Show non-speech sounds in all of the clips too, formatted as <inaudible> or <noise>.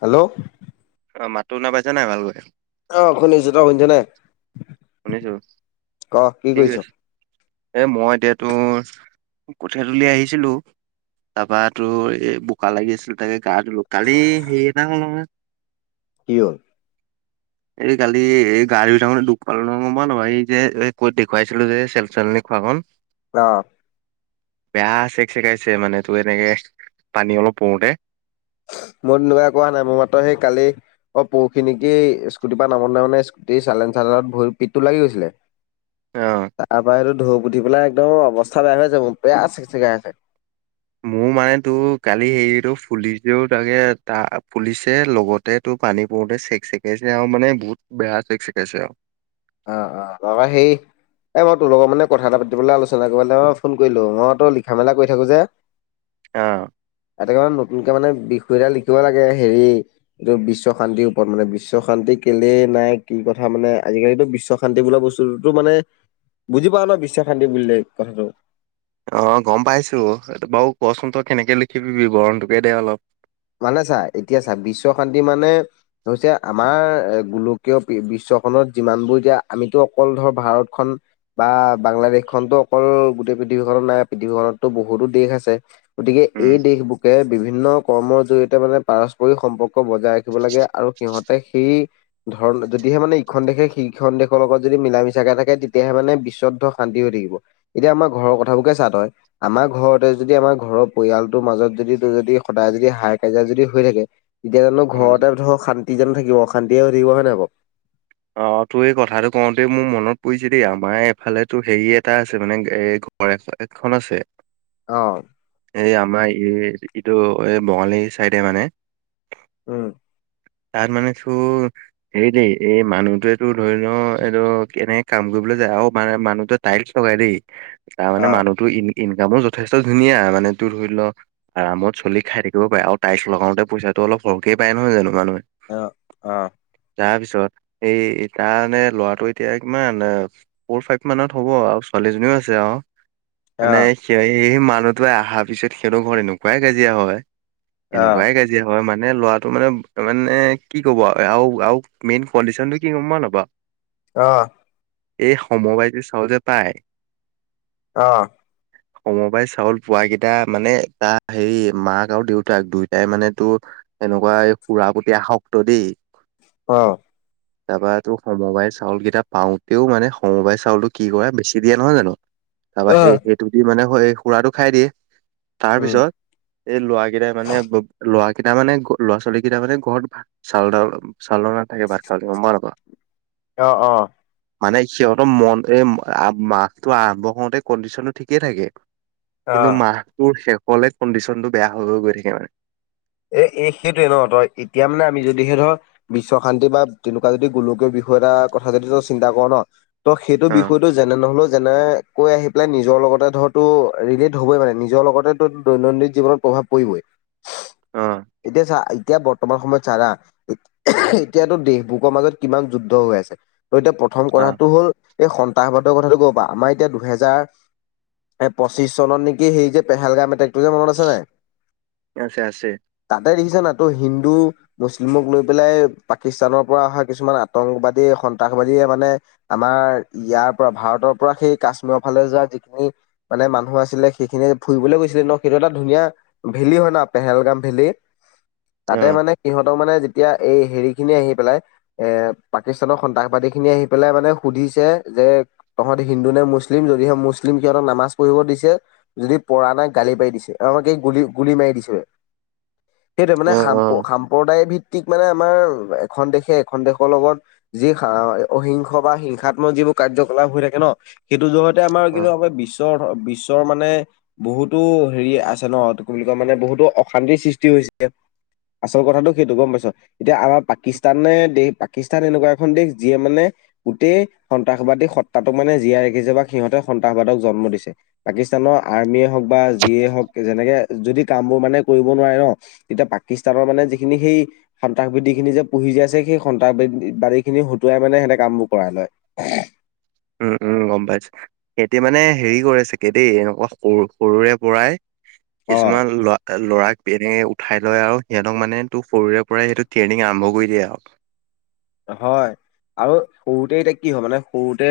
Hello. অ' মাতটো শুনা পাইছা নাই ভালকৈ? অ শুনিছোঁ। তই শুনিছ নে? শুনিছো, ক কি কৰি কৰিছ আছ? এ, মই এতিয়া তোৰ কঠীয়াতলি আহিছিলোঁ। তাৰাপা তোৰ এই বোকা লাগি আছিল তাকে গা ধুলো। কালি হেৰি এটা হ'ল নহয়। কি হ'ল? এই কালি এই গাড়ী ধুই থাকোঁতে দুখ পালোঁ নহয়, গম পাওঁনে বাৰু, এই ক'ত দেখুৱাইছিলোঁ যে চেল চেলন খোৱাখনন অ'। বেয়া চেক চেকাইছে মানে তই এনেকে পানী অলপ পৰোতে। <unintelligible> মইতো কোৱা নাই মোৰ মাত্ৰ সেই কালি অ' পৰখি নিকি স্কুটিৰ পৰা নামন মানে স্কুটি চালেঞ্চ তাৰ লগত ভৰি পিতটো লাগি গৈছিলে, অ তাৰ পৰা হেইটো ঢৌ পুতি পেলাই একদম অৱস্থা বেয়া হৈ যাব। বেয়া চেক চেকাই আছে। মোৰ মানে তোৰ কালি হেৰিটো ফুলিছেও তাকে ত' ফুলিছে লগতে তোৰ পানী পৰ চেক চিকাইছে আৰু মানে বহুত বেয়া চেক চিকাইছে আৰু। অ', অ' তাবা সেই এ, মই তোৰ লগৰ মানে কথা এটা পাতিবলৈ আলোচনা কৰিব মই ফোন কৰিলোঁ, অ' তই লিখা মেলা কৈ থাকোঁ যে। অ'। এটাকে নতুনকে মানে বিষয় এটা লিখিব লাগে হেৰি এইটো বিশ্ব শান্তিৰ ওপৰত মানে বিশ্ব শান্তিক কেলেই নাই কি কথা মানে আজিকালিতো বিশ্ব শান্তি বোলা বস্তুো মানে, বুজি পাওঁ ন' বিশ্ব শান্তি বুলিলে কথাটো? অ' গম পাইছোঁ, এই বাৰু কচোন তই কেনেকে লিখিবি বিবৰণটোকে দে অলপ। মানে চা এতিয়া চা বিশ্ব শান্তি মানে হৈছে আমাৰ এ, গোলকীয় বিশ্ব ত' যিমানবোৰ এতিয়া আমিতো অকল ধৰ ভাৰতখন বা বাংলাদেশ খনতো অকল গ পৃথিৱীখনত নাই পৃথিৱীখননতো বহুতো দেশ আছে গতিকে উম। এই দেশ বুকে বিভিন্ন কৰ্মৰ জৰিয়তে মানে পাৰস্পৰিক সম্পৰ্ক বজাই ৰাখিব লাগে আৰু সিহঁতে সেই ধৰণ যদি তেতিয়াে মানে ইখন দেশে সিখন দেশৰ লগত যদি মিলা মিছাকে থাকে তেতিয়াহে মানে বিশ্বদ্ধ শান্তি হৈ থাকিব। এতিয়া একেঘৰৰ কথাটোকে চা তই, আমাৰ ঘৰতে যদি আমাৰ ঘৰৰ পৰিয়ালটোৰ মাজত যদি তই যদি সদায় যদি হাই কাজিয়া যদি হৈ থাকে তেতিয়া জানো উম। ঘৰতে ধৰক শান তিজন থাকিব, শান্তিয়ে হৈ থাকিব হয়ে নে আকৌ? অ' তোৰ এই কথাটো কওঁতে মোৰ মনত পৰিছে দেই আমাৰ এফালে তো হেৰি এটা আছে মানে এ ঘ একখন আছে অ এই আমাৰ এই এইটো এই বঙালী চাইডে মানে উম তাৰ মানে চুৰ হেৰিলি এই মানুহটোৱেতো ধৰি ল এইদ কেনেকে কাম কৰিবলৈ যায় অ মান মানুহটে টাইলছ লগাই দেই তাৰ অ মানে মানুহটো ইনকামো যথেষ্ট ধুনীয়া মানে তোৰ ধৰি লও আৰামত চলি খাই থাকিব পাৰে আৰু টাইলচ লগাওতে পইচা অলপ সৰহক পাই নহয় জানো মানহ আহ আহ এই তাৰানে ল'ৰাটো এতিয়া ইমান ফ'ৰ ফাইভ মানত হ'ব আৰু ছোৱালীজনীও আছে আৰু অ মানে সেই সেই মানুহতোৱে অহাৰ পিছত সিহঁতৰ ঘৰত এনেকুৱাই কাজিয়া হয় এনেকুৱাই কাজিয়া হয় মানে এ ল'ৰাটো মানে মানে কি ক'ব আৰু আৰু মেইন কণ্ডিশনটো কি কম নাপা আহ এই সমবাইজি চাওঁ যে পায় আহ সমবাই চাউল পোৱাকেইটা মানে তাৰ হেৰি মাক আৰু দেউতাক দুয়টাই মানে তো এনেকুৱা এই সুৰাপতিয়া শক্ত দেই অ তাৰপৰা তোৰ সমবায় চাউল কেইটা পাওঁতেও মানে সমবায় চাউলটো কি কৰা বেছি দিয়ে নহয় জানো তাৰপা অ সেই সেইটো দি মানে খুৰাটো খাই দিয়ে তাৰ উম পিছত এই লৰা কেইটাই মানে ল কেইটা মানে লৰা ছোৱালী কেইটা মানে ঘৰতাত চালাল চালা থাকে ভাত খালম নাপা অ অ মানে সিহঁতৰ মন মাটো আৰম্ভ কৰতে কণ্ডিচনটো ঠিকেই থাকে অ কিন্তু মাহটোৰ শেষ হলে কণ্ডিশনটো বেয়া হৈ গ গৈ থাকে মানে এ এই সেইটোোৱে নহ তই এতিয়া মানে আমি যদিহে ধৰ বিশ্ব শান্তি বা তেনেকুৱা যদি গোলকীয় বিষয় এটা কথা যদি তই চিন্তা কৰ ন ত সেইটো বিষয়টো যেনে নহলেও যেনে কৈ আহি পেলাই নিজৰ লগতে ধৰ তো ৰিলেট হ'বই মানে নিজৰ লগতে তো দৈনন্দিন জীৱনত প্ৰভাৱ পৰিবই অ অ এতিয়া চা এতিয়া বৰ্তমান সময়ত চাৰা এতিয়াতো দেশবুকৰ মাজত কিমান যুদ্ধ হৈ আছে ত এতিয়া প্ৰথম অ কথাটো হ'ল এই সন্ত্ৰাসবাদৰ কথাটো ক পা আমাৰ এতিয়া দুহেজাৰ এ পঁচিশ চনত নেকি সেই যে পেহেলগাম এটা আছে আছে তাতে দেখিছা ন তো হিন্দু মুছলিমক লৈ পেলাই পাকিস্তানৰ পৰা অহা কিছুমান আতংকবাদী সন্ত্ৰাসবাদীয়ে মানে আমাৰ ইয়াৰ পৰা ভাৰতৰ পৰা সেই কাশ্মীৰৰ ফালে যোৱা যিখিনি মানে মানুহ আছিলে সেইখিনিয়ে ফুৰিবলৈ গৈছিলে ন সেইটো এটা ধুনীয়া ভেলী হয় ন পেহেলগাম ভেলি অ তাতে মানে সিহঁতক মানে এতিয়া এই হেৰি খিনি আহি পেলাই এ পাকিস্তানৰ সন্ত্ৰাসবাদী খিনি আহি পেলাই মানে সুধিছে যে তহঁত হিন্দু নে মুছলিম যদিহে মুছলিম সিহঁতৰ নামাজ পঢ়িব দিছে যদি পৰা নাই গালি দিছে আম এই গ গুলি মাৰি দিছে সেইটোোৱে মানে অ অ সমাম্প্ৰদায় ভিত মানে আমাৰ এখন দেশে এখন দেশৰ লগত যি অহিংস বা হিংসাম্মকিব কাৰ্যকলাপ হৈ থাকে ন সেইটো জগতে আমাৰ অ কিন্তু আ বিশ্ব বিশ বিশ্বৰ মানে বহুতো হেৰি আছে ন কি বুলি কয় মানে বহুতো অশান্তি সৃষ্টি হৈছে আচল কথাটো সেইটো গম পাইছ এতিয়া আমাৰ পাকিস্তানে দেশ পাকিস্তান এনেকুৱা এখন দেশ যিয়ে মানে গোটেই সন্ত্ৰাসবাদী সতাোক মানে জীয়াই ৰাখিছে বা সিহঁতে সন্ত্ৰাসবাদক জন্ম দিছে পাকিস্তান জান আৰ্মিয় হওক বা যিয়ে হওক যেনেকে যদি কাম বোৰ মানে কৰিব নোৱাৰে ন তেতিয়া পাকিস্তানৰ মানে যিখিনি সেই সন্ত্ৰাসবাদী খিনি যে পুহি যাই আছে সেই সন্ত্ৰাসবাদবাদী খিনি হতুৱাই মানে সিহনেতে কাম বোৰ কৰাই লয়। উম উম গম পাইছো এতিয়া মানে হেৰি কৰে চাগে দেই এনেকুৱা সৰু সৰুৰে পৰাই অ'। কিছুমান ল-লৰাক <unintelligible> ঠাই লয় আৰু সিহঁতক মানে তোৰ সৰুৰে পৰাই সেইটো ট্ৰেইনিং আৰম্ভ কৰি দিয়ে আৰু। হয়। আৰু সৰুতে এতিয়া কি হয়, মানে সৰুতে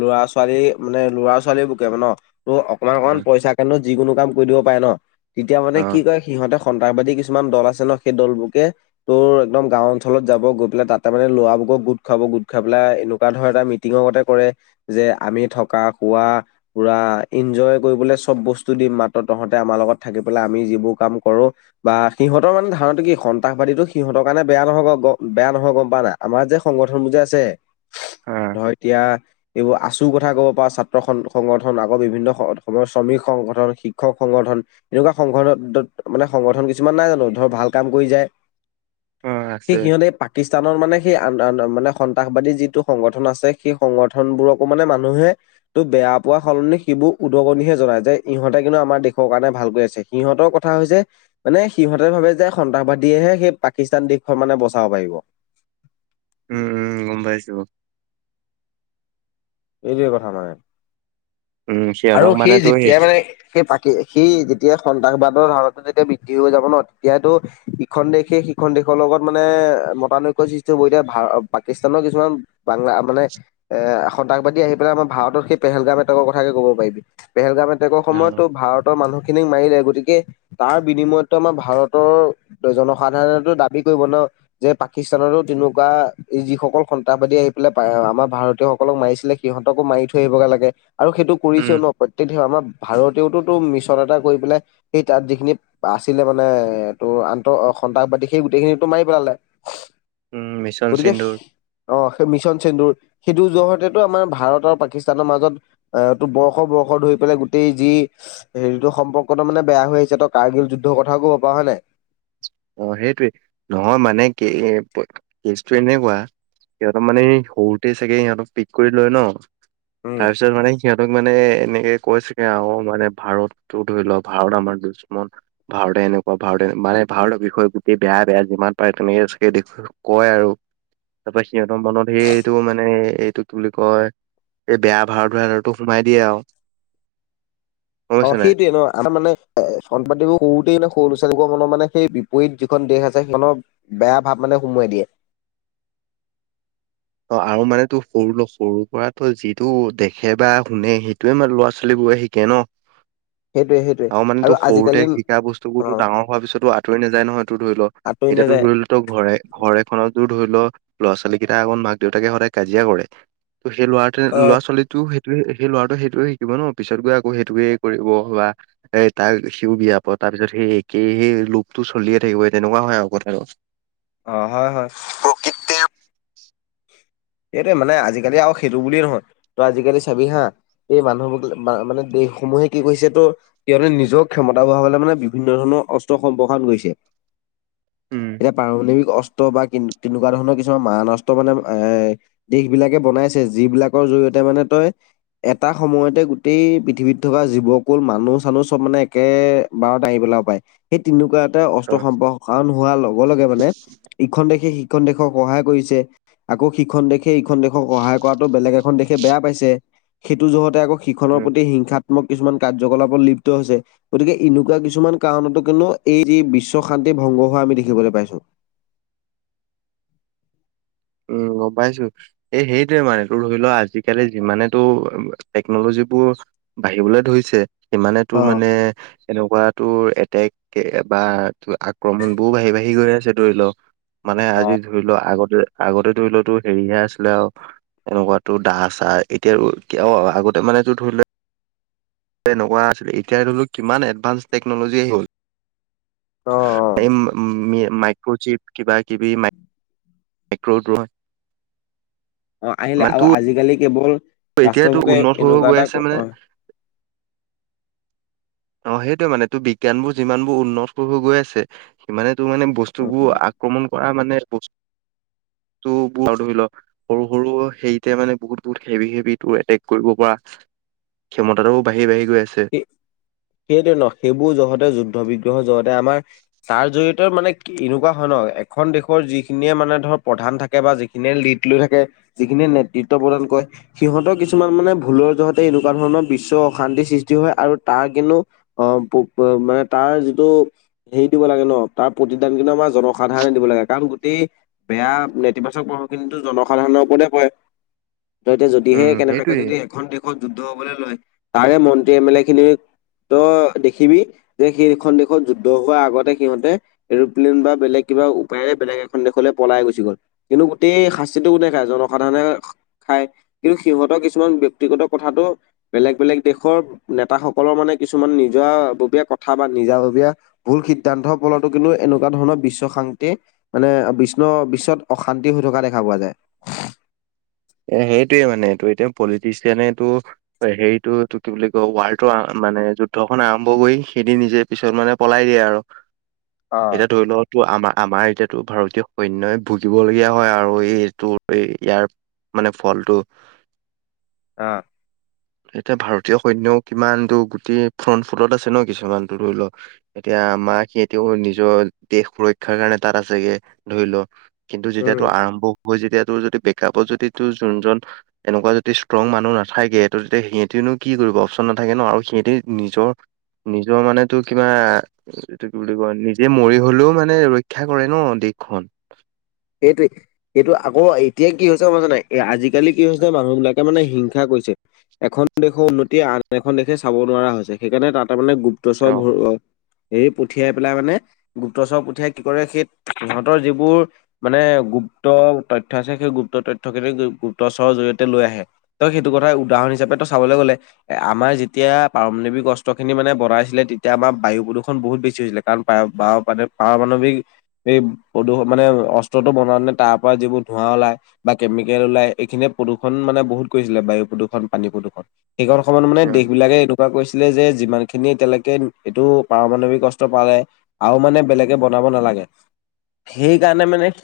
ল'ৰা-ছোৱালী মানে ল'ৰা-ছোৱালী বোৰকে ন, ত অকমান অকমান পইচা কাৰণেও যিকোনো কাম কৰি দিব পাৰে ন, তেতিয়া মানে অ কি কয় সিহঁতে সন্ত্ৰাসবাদী কিছুমান দল আছে ন সেই দলবোৰকে তোৰ একদম গাঁও অঞ্চলত যাব গৈ পেলাই তাত তাৰ মানে ল'ৰাবোৰক গোট খুৱাব, গোট খাই পেলাই এনেকুৱা ধৰ এটা মিটিংৰগতে কৰে যে আমি থকা পুৰা ইনজয় কৰিব চব বস্তু দিম মাত্ৰ তহতে আমাৰ লগত থাকি পেলাই আমি যিবোৰ ক কৰো বা সিহঁতৰ মানে ধাৰণটো কি সন্ত্ৰাসবাদীটো সিহঁতৰ কাৰণে বেয়া নহ বেয়া নহয়। আমাৰ যে সংগঠন বো যে আছে, অ ধৰ এতিয়া এইবোৰ আচুৰ কথা ক'ব পাৰ, ছাত্ৰ সংগঠন আকৌ বিভিন্ন শ্ৰমিক সংগঠন, শিক্ষক সংগঠন, এনেকুৱা সংগঠ দ মানে সংগঠন কিছুমান নাই জানো ধৰ ভাল কাম কৰি যায়। অ সেই আছে সিহঁতে পাকিস্তান তাহুনৰ মানে সেই মানে সন্ত্ৰাসবাদী যিটো সংগঠন আছে সেই সংগঠনবোৰকো মানে মানুহে তো বেয়া পোৱা সলনি সিবোৰ উদগনিহে জনায়, যে ইহঁতে কিন্তু আমাৰ দেশৰ কাৰণে ভালকৈ আছে। সিহঁতক কথা হৈছে, মানে সিহঁতে ভাবে যে সন্ত্ৰাসবাদীয়েহে সেই পাকিস্তান দেশখন মানে বচাব পাৰিব। উম উম গম পাইছো। এইটোৱে কথা মানে। উম আৰু সিহঁতক সেই মানে তোৰ যেতিয়াই মানে, সেই পাকী সেই যেতিয়াই সন্ত্ৰাসবাদী ধাৰনাটো যেতিয়া বৃদ্ধি হৈ যাব ন, তেতিয়াটো ইখন দেশে সিখন দেশৰ লগত মানে মতানুক <unintelligible> এতিয়া পাকিস্তানৰ কিছুমান বাংলা মানে এ সন্তাসবাদী আহিলাই আমাৰ ভাৰত সেই পেলগাম এটকৰ কথা কে ক'ব পাৰি। পেলগাম এটেকৰ অ সময়ত ভাৰতৰ মানুহ খিনিক মাৰিলে, গতিকে তাৰ বিনিময়তটো আমাৰ ভাৰতৰ জনসাধাৰণো দাবী কৰিব ন যে পাকিস্তানতো তেনেকুৱা যিসকল সন্তাসবাদী আহি পেলাই আমাৰ ভাৰতীয় সকলক মাৰিছিলে সিহঁতকো মাৰি থৈ আহিব গে লাগে আৰু সেইটো উম কৰিছেও ন প্ৰত্যেক আমাৰ ভাৰতেওতো তো মিছন এটা কৰি পেলাই সেই তাত যিখিনি আছিলে মানে তোৰ আন্তঃ সন্ত্ৰাসবাদী, সেই গোটেইখিনিতো মাৰি পেলালে। উম মিছন গতিকে সিন্দুৰ অ সেই মিছন চেন্দুৰ, সেইটো জ টো আমাৰ ভাৰত আৰু পাকিস্তানৰ মাজত আহ টো বৰ্ষ বৰ্ষ ধৰি পেলাই গোটেই যি হেৰি য সম্পৰ্কতটো মানে বেয়া হৈ আহিছে ত কাৰ্গিল যুদ্ধৰ কথাও ক'ব পাৰো। হয়নে নাই? অ সেইটোৱে, নহয় মানে কে-কেজ এনেকুৱা সিহঁতক মানে এই সৰুতে চাগে সিহঁতক পিক কৰি লয় ন, উম তাৰ পিছত মানে সিহঁতক মানে এনেকে কৈছোগে আৰু মানে ভাৰতটো ধৰি লওক ভাৰত আমাৰ দুস্মণ, ভাৰতে তেনেকুৱা ভাৰতে, মানে ভাৰতৰ বিষয় গোটেই বেয়া বেয়া যিমান পাৰে তেনেকে চাগে কয় আৰু। তাৰপাছত সিহঁতৰ মনত সেইটো মানে এইটোক বুলি কয় সেই বেয়া <unintelligible> সোমাই দিয়ে আৰু। গম অ পাইছ নাই সেইটোয়ে ন আমাৰ মানে চনপাতিবোৰ সৰুতেই নে সৰু ল তেওঁলোকৰ মনত মানে সেই বিপৰীত যিখন দেশ আছে সেইখনৰ বেয়া ভাৱ মানে সোমোৱাই দিয়ে। <inaudible> অ আৰু মানে তো সৰু সৰু পৰা তো যিটো দেখে বা শুনে সেইটোয়ে মানে ল'ৰা-ছোৱালীবোৰ শিকে ন সেইটোৱে। সেইটোৱে আৰু মানে তো সৰুতে আজিকালি শিকা বস্তু বোৰতো অ ডাঙৰ হোৱাৰ পিছতো আতৰি নাযায় নহয়, তো ধৰি ল, আঁতৰি এতিয়াতো নাযায়। ধৰি ল ঘৰে ঘৰ এখনৰ ধৰি ল'ৰা-ছোৱালী কেইটা আগত মাক দেউতাকে সদায় কাজিয়া কৰে ত সেই ল'ৰা অ'। ল'ৰা-ছোৱালীটোই ত সেই ল'ৰাটো সেইটে শিকিব ন, পিছত গৈ আকৌ সেইটোৱে কৰিব বা এ তাক সিও বিয়া প তাৰ পিছত সেই একেই সেই লোপটো চলিয়ে থাকিব তেনেকুৱা হয় আৰু কথাটো। অ হয় হয় প্ৰকৃৃতৰ <unintelligible> সেইটোৱে মানে আজিকালি আৰু সেইটো বুলিয়ে নহয় ত আজিকালি চাবি হা এই মানুহবোৰাক মানে এই সমূহে কি কৰিৈছে তো তেওঁহ নিজৰ ক্ষমতা বঢ়াবলে মানে বিভিন্ন ধৰণৰ অস্ত্ৰ সম্প্ৰসাৰণ কৰিছে উম এতিয়া প্ৰাৰম্ণৱিক অস্ত্ৰ বা তেনেকুৱা ধৰণৰ কিছুমান মান অস্ত্ৰ মানে এ দেশ বিলাকে বনাইছে যিবিলাকৰ জৰিয়তে মানে তই এটা সময়তে গোটেই পৃথিৱীত থকা জীৱকুল মানুহ চানুহ চব মানে একে বাৰত দাঙি পেলাও পায় সেই তেনেকুৱা অস্ত্ৰ অ সম্প কাৰণ হোৱাৰ লগে লগে মানে ইখন দেশে শ দেশক সহায় কৰিছে আকৌ সিখন দেশে ইখন দেশক সহায় কৰাতো বেলেগ এখন দেশে বেয়া পাইছে সেইটো জহতে আকৌ সিখনৰ উম প্ৰতি হিংসা কিছুমান কাৰ্যকলাপত লিপ্ত হৈছে গতিকে এনেকুৱা কিছুমান কাৰণতো কিন্তু এই যি বিশ্ব শান্তি ভংগ হোৱা আমি দেখিবলৈ পাইছো উম গম পাইছো এই সেইটোোৱে মানে তোৰ ধৰি লোৱা আজিিকালি যিমানে তো টেকনলজি যোৰ বাঢ়িবলৈ ধৰিছে সিমানে তোৰ অ'। মানে এনেকুৱ তোৰ বা আক্ৰমণ বোৰ বাঢ়ি বাঢ়ি গৈ আছে ধৰি লওক মানে আজি অ', ধৰি লোৱা আগতে আগতে ধৰি লোৱাতো হেৰিহে আছিলে আৰু এনেকুৱাতো দাহ চাহ এতিয়া ক আগতে মানেটো ধৰি লোৱা <unintelligible> তেনেকুৱা আছিল এতিয়া ধৰিলও কিমান এডভা্স টেকন'লজি হ'ল অ', অ', মাইক্ৰ'চিপ কিবা কিবি মক্ৰ'ড <inaudible> অ আহিলে আৰু আজিকালি কেৱল ৰাষ্ট্ৰৰ এতিয়াতো পোকে উন্নত হৈ হৈ এনেকুৱা গৈ আছে এটা মানে অ সেইটোৱে মানে তোৰ বিজ্ঞান বোৰ যিমান বোৰ উন্নত কৰিব গৈ আছে সিমানে তোৰ মানে অ', বস্তুবোৰ আক্ৰমণ কৰা মানে বস্তু ত ধৰি ল সৰু সৰু হেৰিতে মানে বহুত বহুত খেভি খেবি তোৰ এটেক কৰিব পৰা ক্ষমতাটোও বাঢ়ি বাঢ়ি গৈ আছে এই সেইটোৱে ন সেইবোৰ যহতে যুদ্ধ বিগ্ৰহ যহতে আমাৰ তাৰ জৰিয়তে মানে এনেকুৱা হয় ন এখন দেশৰ যিখিনিয়ে মানে ধৰ প্ৰধান থাকে বা যিখিনিয়ে লিড লৈ থাকে যিখিনিয়ে নেতৃত্ব প্ৰদান কৰে সিহঁতৰ কিছুমান মানে ভুলৰ জগতে এনেকুৱা ধৰণৰ বিশ্ব অশান্তিৃষ্ট সৃষ্টি হয় আৰু তাৰ কিন্তু অ মানে তাৰ যিটো হেৰি দিব লাগে ন তাৰ প্ৰতিদান কিন্তু আমাৰ জন সাধাৰণে দিব লাগে কাৰণ গোটেই বেয়া নেতিবাচক পঢ়ুখিনিতো জনসাধাৰণৰ ওপৰতে পৰে <inaudible> ত এতিয়া যদিহে উম কেনেবাকে সেইটোয়ে যদি এখন দেশত যুদ্ধ হবলৈ লয় তাৰে মন্ত্ৰী এম এল এ খিনি ত দেখিবি যে সেইখন দেশত যুদ্ধ হোৱাৰ আগতে সিহঁতে এৰপ্লেইন বা বেলেগ কিবা উপায়েৰে বেলেগ এখন দেশলৈ পলাই গুচি গ'ল কিন্তু গোটেই শাস্তিটো কোনে খা জনসাধাৰণে খাই কিন্তু সিহঁতৰ কিছুমান ব্য়ক্তিগত কথাাতটো বেলেগ বেলেগ দেশৰ নেতাাসকলৰ মানে কিছুমান নিজাববীয়া কথা বা নিজাববীয়া ভুল সিদ্ধান্তৰ ফলতো কিন্তু এনেকুৱা ধৰণৰ বিশ্বাস শ মানে বিষ্ণু বিশ্বত অশান্তি হৈ থকা দেখা পোৱা যায় এ সেইটোয়ে মানে তটো এতিয়া পলিটিচিয়ানেটো হেৰিটো ত কি বুলি কয় ৱাৰ্টো মানে যুদ্ধখন আৰম্ভ কৰি সেইদি নিজে পিছত মানে পলাই দিয়ে আৰু অ', এতিয়া ধৰি লওতটো আমাৰ আমাৰ এতিয়াতো ভাৰতীয় সৈনয়ই ভুগিবলগীয়া হয় আৰু এইটো ইয়াৰ মানে ফলটো অ এতিয়া ভাৰতীয় সৈনয়ও কিমানতো গোটেই ফ্ৰন্ট ফুটত আছে ন কিছুমানতো ধৰি লওক এতিয়া মা সিহঁতেও নিজৰ দেশ সুৰক্ষাৰ কাৰণে তাত আছেগে ধৰি লও কিন্তু উম। যেতিয়াাতটো আৰম্ভ হয় যেতিয়া তোৰ যদি প্ৰেক্ষাপটত যদি তোৰ যোনজন এনেকুৱা যদি ষ্ট্ৰং মানুহ নাথাকে। ত তেতিয়া সিহঁতেনো কি কৰিব অপশচন নাথাকে ন আৰু সিহঁতে নিজৰ নিজৰ মানে তোৰ কিবা এইটো কি বুলি কয় নিজে মৰি হ'লেও মানে ৰক্ষা কৰে ন। খন। <inaudible> এইটো এইটো আকৌ এতিয়া কি হৈছে মই জানে আজিকালি কি হৈছে মানুহবিলাকে মানে হিংসা কৰিছে। এখন দেশৰ উন্নতি আন এখন দেশে চাব নোৱাৰা হৈছে। সেইকাৰণে তাত তাৰ মানে গুপ্তচৰ অ ভৰ সেই পঠিয়াই পেলাই মানে গুপ্তচৰ পঠিয়াই কি কৰে। সেই সিহঁতৰ যিবোৰ মানে গুপ্ত তথ্য আছে সেই গুপ্ত তথ্যখিনি গুপ্তচৰৰ জৰিয়তে লৈ আহে। ত' সেইটো কথা উদাহৰণ হিচাপেটো চাবলৈ গ'লে এ আমাৰ যেতিয়া পাৰমাণৱিক অস্ত্ৰখিনি মানে বঢ়াইছিলে তেতিয়া আমাৰ বায়ু প্ৰদূষণ বহুত বেছি হৈছিলে। কাৰণ পাৰ-পাৰ-পাৰমাণৱিক প্ৰদূষণ মানে পস্ৰতটো বনাওঁতে তাৰ পৰা যিবোৰ ধোঁৱা ওলাই বা কেমিকেল ওলাই এইখিনিয়ে প্ৰদূষণ মানে বহুত কৰিছিলে বায়ুত। প্ৰদূষণ পানী প্ৰদূৰণ সেইকণ সময়ত মানে উম দেশবিলাকে কৈছিলে যে যিমানখিনি এতিয়া লৈকে এইটো পাৰমাণৱিক অস্ত্ৰ পালে আৰু মানে বেলেগে বন নালাগে। সেইকাৰণে মানে